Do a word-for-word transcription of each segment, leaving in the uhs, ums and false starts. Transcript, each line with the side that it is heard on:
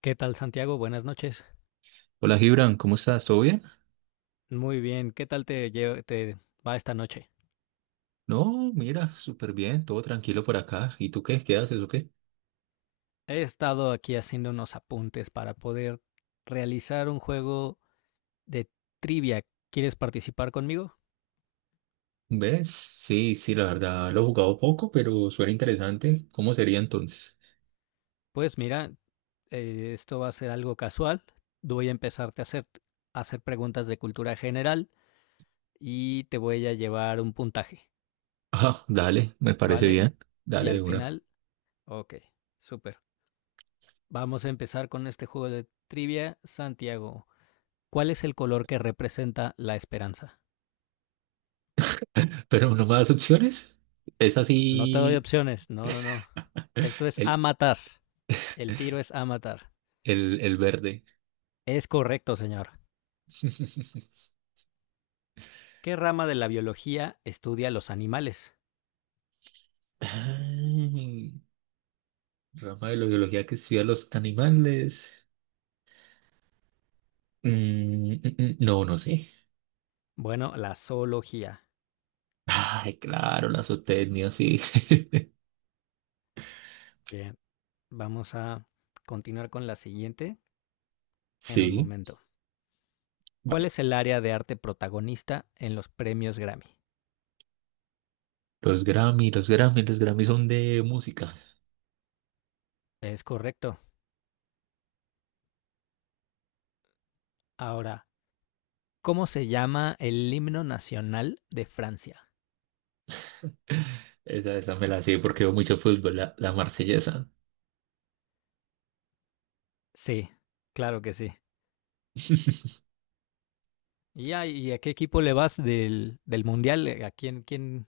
left: ¿Qué tal, Santiago? Buenas noches.
right: Hola Gibran, ¿cómo estás? ¿Todo bien?
left: Muy bien, ¿qué tal te, lle- te va esta noche?
right: No, mira, súper bien, todo tranquilo por acá. ¿Y tú qué? ¿Qué haces o qué?
left: He estado aquí haciendo unos apuntes para poder realizar un juego de trivia. ¿Quieres participar conmigo?
right: ¿Ves? Sí, sí, la verdad lo he jugado poco, pero suena interesante. ¿Cómo sería entonces?
left: Pues mira, eh, esto va a ser algo casual. Voy a empezarte a hacer, a hacer preguntas de cultura general y te voy a llevar un puntaje,
right: Ah, dale, me parece
left: ¿vale?
right: bien.
left: Y
right: Dale
left: al
right: de una.
left: final, ok, súper. Vamos a empezar con este juego de trivia, Santiago. ¿Cuál es el color que representa la esperanza?
right: Pero no más opciones. Es
left: No te doy
right: así
left: opciones. No, no, no. Esto es a
right: el,
left: matar. El tiro es a matar.
right: el, el verde.
left: Es correcto, señor. ¿Qué rama de la biología estudia los animales?
right: Ay, rama de la biología que estudia los animales. Mm, mm, mm, no, no sé.
left: Bueno, la zoología.
right: Ay, claro, la zootecnia, sí.
left: Bien, vamos a continuar con la siguiente en un
right: Sí.
left: momento. ¿Cuál
right: Vale.
left: es el área de arte protagonista en los premios Grammy?
right: Los Grammy, los Grammy, Los Grammy son de música.
left: Es correcto. Ahora, ¿cómo se llama el himno nacional de Francia?
right: Esa, esa me la sé porque veo mucho fútbol, la, la marsellesa.
left: Sí, claro que sí. Y ya, ¿y a qué equipo le vas del, del mundial? Eh, ¿A quién, quién,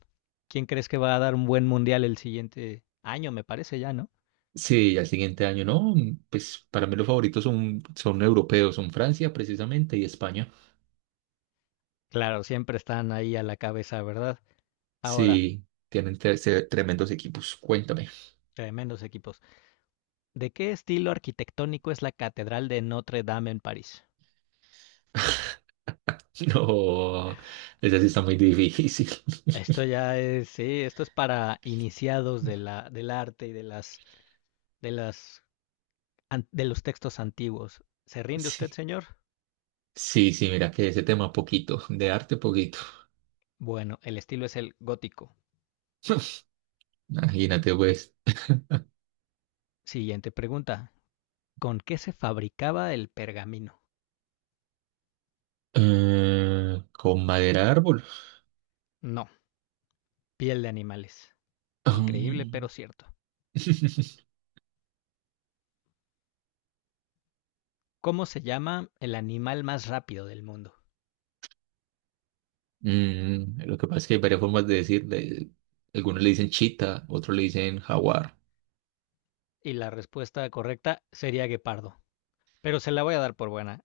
left: quién crees que va a dar un buen mundial el siguiente año, me parece ya, ¿no?
right: Sí, al siguiente año, no, pues para mí los favoritos son, son europeos, son Francia precisamente y España.
left: Claro, siempre están ahí a la cabeza, ¿verdad? Ahora,
right: Sí, tienen tre- se- tremendos equipos, cuéntame.
left: tremendos equipos. ¿De qué estilo arquitectónico es la Catedral de Notre Dame en París?
right: No, esa sí está muy difícil.
left: Esto ya es, sí, esto es para iniciados de la, del arte y de las, de las, an- de los textos antiguos. ¿Se rinde usted,
right: Sí,
left: señor?
right: sí, sí, mira que ese tema poquito, de arte poquito.
left: Bueno, el estilo es el gótico.
right: Imagínate pues,
left: Siguiente pregunta. ¿Con qué se fabricaba el pergamino?
right: eh, con madera de árbol.
left: No, piel de animales.
right: Ah.
left: Increíble, pero cierto. ¿Cómo se llama el animal más rápido del mundo?
right: Mm, lo que pasa es que hay varias formas de decirle. Algunos le dicen chita, otros le dicen jaguar.
left: Y la respuesta correcta sería guepardo. Pero se la voy a dar por buena.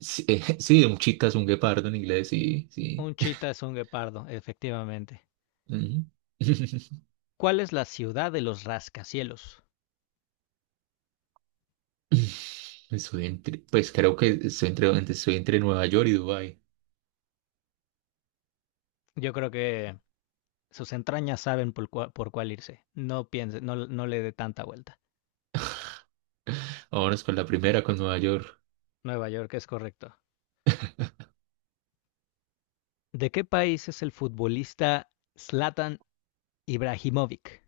right: Sí, eh, sí, un chita es un guepardo en inglés, sí, sí.
left: Un chita es un guepardo, efectivamente.
right: Ujú.
left: ¿Cuál es la ciudad de los rascacielos?
right: Estoy entre- pues creo que estoy entre, estoy entre Nueva York y Dubái.
left: Yo creo que sus entrañas saben por, cua- por cuál irse. No piense, no, no le dé tanta vuelta.
right: Vámonos con la primera, con Nueva York.
left: Nueva York es correcto. ¿De qué país es el futbolista Zlatan Ibrahimovic?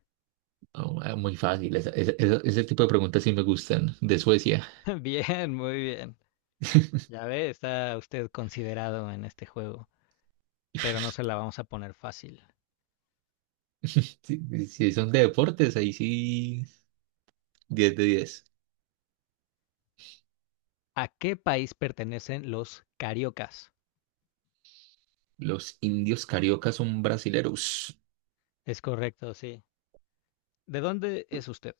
right: Oh, ah, muy fácil, esa- esa- esa- ese tipo de preguntas sí me gustan, de Suecia.
left: Bien, muy bien. Ya ve, está usted considerado en este juego, pero no se la vamos a poner fácil.
right: Si, si son de deportes, ahí sí, diez de diez.
left: ¿A qué país pertenecen los cariocas?
right: Los indios cariocas son brasileros.
left: Es correcto, sí. ¿De dónde es usted?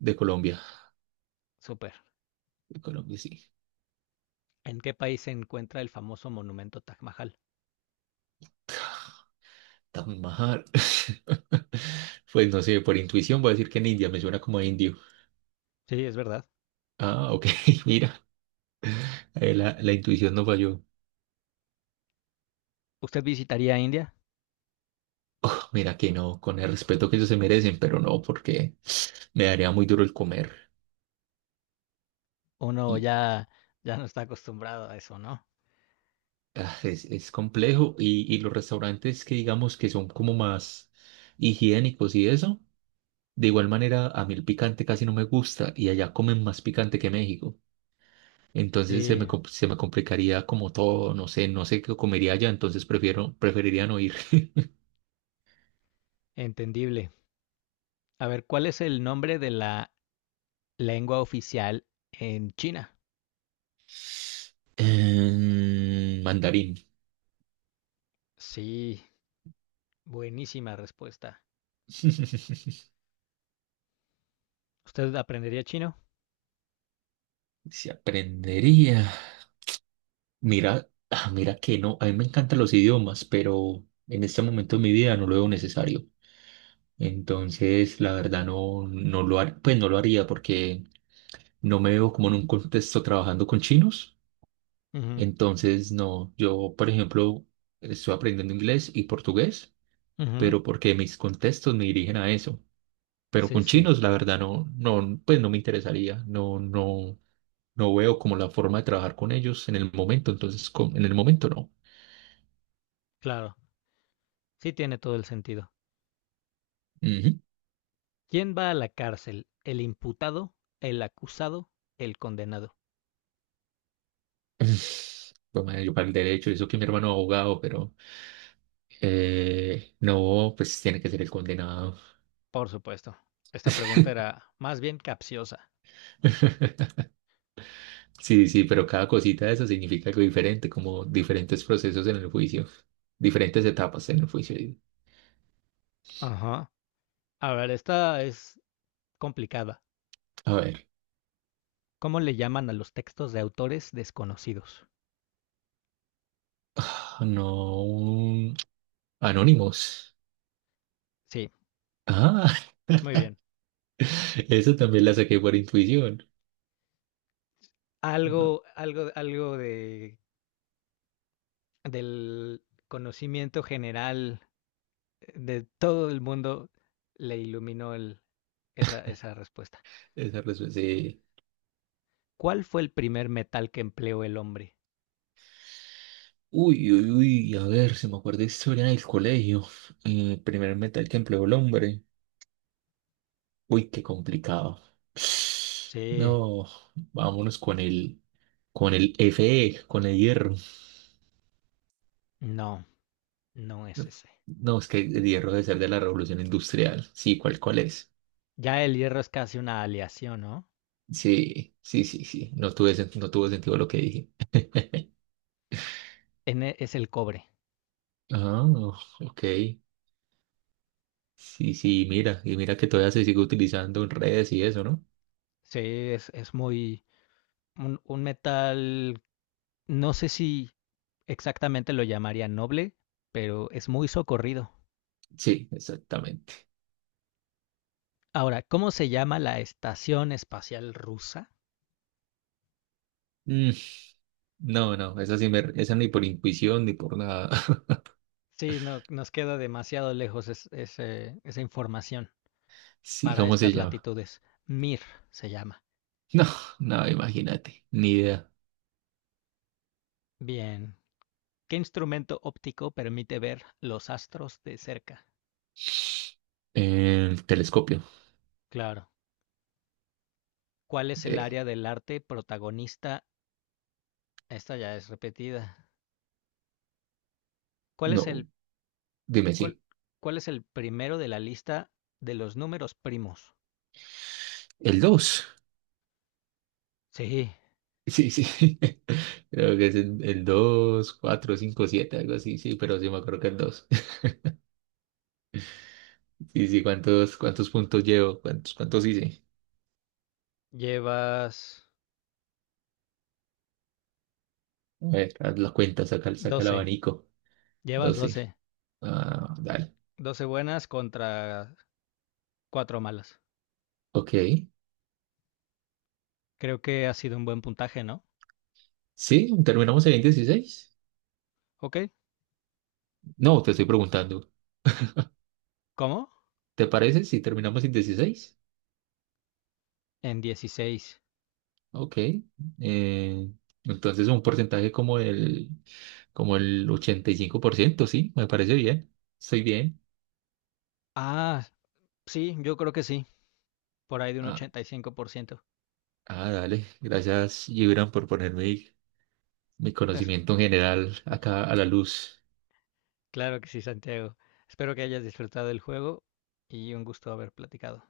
right: De Colombia.
left: Súper.
right: De Colombia, sí.
left: ¿En qué país se encuentra el famoso monumento Taj Mahal?
right: Taj Mahal. Pues no sé, por intuición voy a decir que en India, me suena como a indio.
left: Sí, es verdad.
right: Ah, ok, mira, eh, la, la intuición no falló.
left: ¿Usted visitaría India?
right: Mira que no, con el respeto que ellos se merecen, pero no, porque me daría muy duro el comer.
left: Uno
right: Y
left: ya, ya no está acostumbrado a eso, ¿no?
right: ah, es, es complejo. Y, y los restaurantes que digamos que son como más higiénicos y eso, de igual manera, a mí el picante casi no me gusta y allá comen más picante que México. Entonces se me,
left: Sí,
right: com- se me complicaría como todo, no sé, no sé qué comería allá, entonces prefiero, preferiría no ir.
left: entendible. A ver, ¿cuál es el nombre de la lengua oficial en China?
right: Em, mandarín.
left: Sí, buenísima respuesta. ¿Usted aprendería chino?
right: Si aprendería. Mira, ah, mira que no, a mí me encantan los idiomas, pero en este momento de mi vida no lo veo necesario. Entonces, la verdad no, no lo haría, pues no lo haría porque no me veo como en un contexto trabajando con chinos.
left: Ujú.
right: Entonces, no, yo, por ejemplo, estoy aprendiendo inglés y portugués.
left: Ujú,
right: Pero porque mis contextos me dirigen a eso. Pero
left: sí,
right: con
left: sí,
right: chinos, la verdad, no, no, pues no me interesaría, no, no, no veo como la forma de trabajar con ellos en el momento, entonces con- en el momento no.
left: claro. Sí tiene todo el sentido.
right: Ujú.
left: ¿Quién va a la cárcel? ¿El imputado, el acusado, el condenado?
right: Pues madre, yo para el derecho, eso que mi hermano es abogado, pero eh, no, pues tiene que ser el condenado.
left: Por supuesto. Esta pregunta era más bien capciosa.
right: Sí, sí, pero cada cosita de eso significa algo diferente, como diferentes procesos en el juicio, diferentes etapas en el juicio.
left: Ajá. A ver, esta es complicada.
right: A ver,
left: ¿Cómo le llaman a los textos de autores desconocidos?
right: no. Anónimos.
left: Sí,
right: Ah,
left: muy bien.
right: eso también la saqué por intuición. No,
left: Algo, algo, algo de, del conocimiento general de todo el mundo le iluminó el- esa, esa respuesta.
right: esa respuesta, sí.
left: ¿Cuál fue el primer metal que empleó el hombre?
right: Uy, uy, uy, a ver, se me acuerda de historia del colegio. El primer metal que empleó el hombre. Uy, qué complicado.
left: Sí,
right: No, vámonos con el, con el Fe, con el hierro.
left: no, no es ese.
right: No, es que el hierro debe ser de la revolución industrial. Sí, ¿cuál, cuál es?
left: Ya el hierro es casi una aleación, ¿no?
right: Sí, sí, sí, sí. No tuve, sen- no tuvo sentido lo que dije.
left: En e- es el cobre.
right: Ah, ok. Sí, sí, mira, y mira que todavía se sigue utilizando en redes y eso, ¿no?
left: Sí, es, es muy. Un, un metal, no sé si exactamente lo llamaría noble, pero es muy socorrido.
right: Sí, exactamente.
left: Ahora, ¿cómo se llama la Estación Espacial Rusa?
right: Mm, no, no, esa sí me, esa ni por intuición ni por nada.
left: Sí, no, nos queda demasiado lejos es- ese- esa información
right: Sí,
left: para
right: ¿cómo se
left: estas
right: llama?
left: latitudes. MIR se llama.
right: No, no, imagínate, ni idea.
left: Bien. ¿Qué instrumento óptico permite ver los astros de cerca?
right: El telescopio.
left: Claro. ¿Cuál es el
right: Eh,
left: área del arte protagonista? Esta ya es repetida. ¿Cuál es
right: no,
left: el,
right: dime
left: cuál,
right: sí.
left: cuál es el primero de la lista de los números primos?
right: El dos.
left: Sí,
right: Sí, sí. Creo que es el, el dos, cuatro, cinco, siete, algo así, sí, pero sí me acuerdo que el dos. Sí, sí, ¿cuántos, cuántos puntos llevo? ¿Cuántos, cuántos hice?
left: llevas
right: A ver, haz la cuenta, saca, saca el
left: doce.
right: abanico.
left: Llevas
right: doce.
left: doce.
right: Ah, dale.
left: Doce buenas contra cuatro malas.
right: Ok.
left: Creo que ha sido un buen puntaje, ¿no?
right: Sí, ¿terminamos en dieciséis?
left: ¿Ok?
right: No, te estoy preguntando.
left: ¿Cómo?
right: ¿Te parece si terminamos en dieciséis?
left: En dieciséis.
right: Ok. Eh, entonces un porcentaje como el, como el ochenta y cinco por ciento, sí, me parece bien. Estoy bien.
left: Ah, sí, yo creo que sí, por ahí de un
right: Ah,
left: ochenta y cinco por ciento.
right: ah, dale. Gracias, Gibran, por poner mi, mi
left: Es,
right: conocimiento en general acá a la luz.
left: claro que sí, Santiago. Espero que hayas disfrutado el juego y un gusto haber platicado.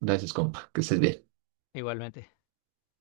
right: Gracias, compa. Que estés bien.
left: Igualmente.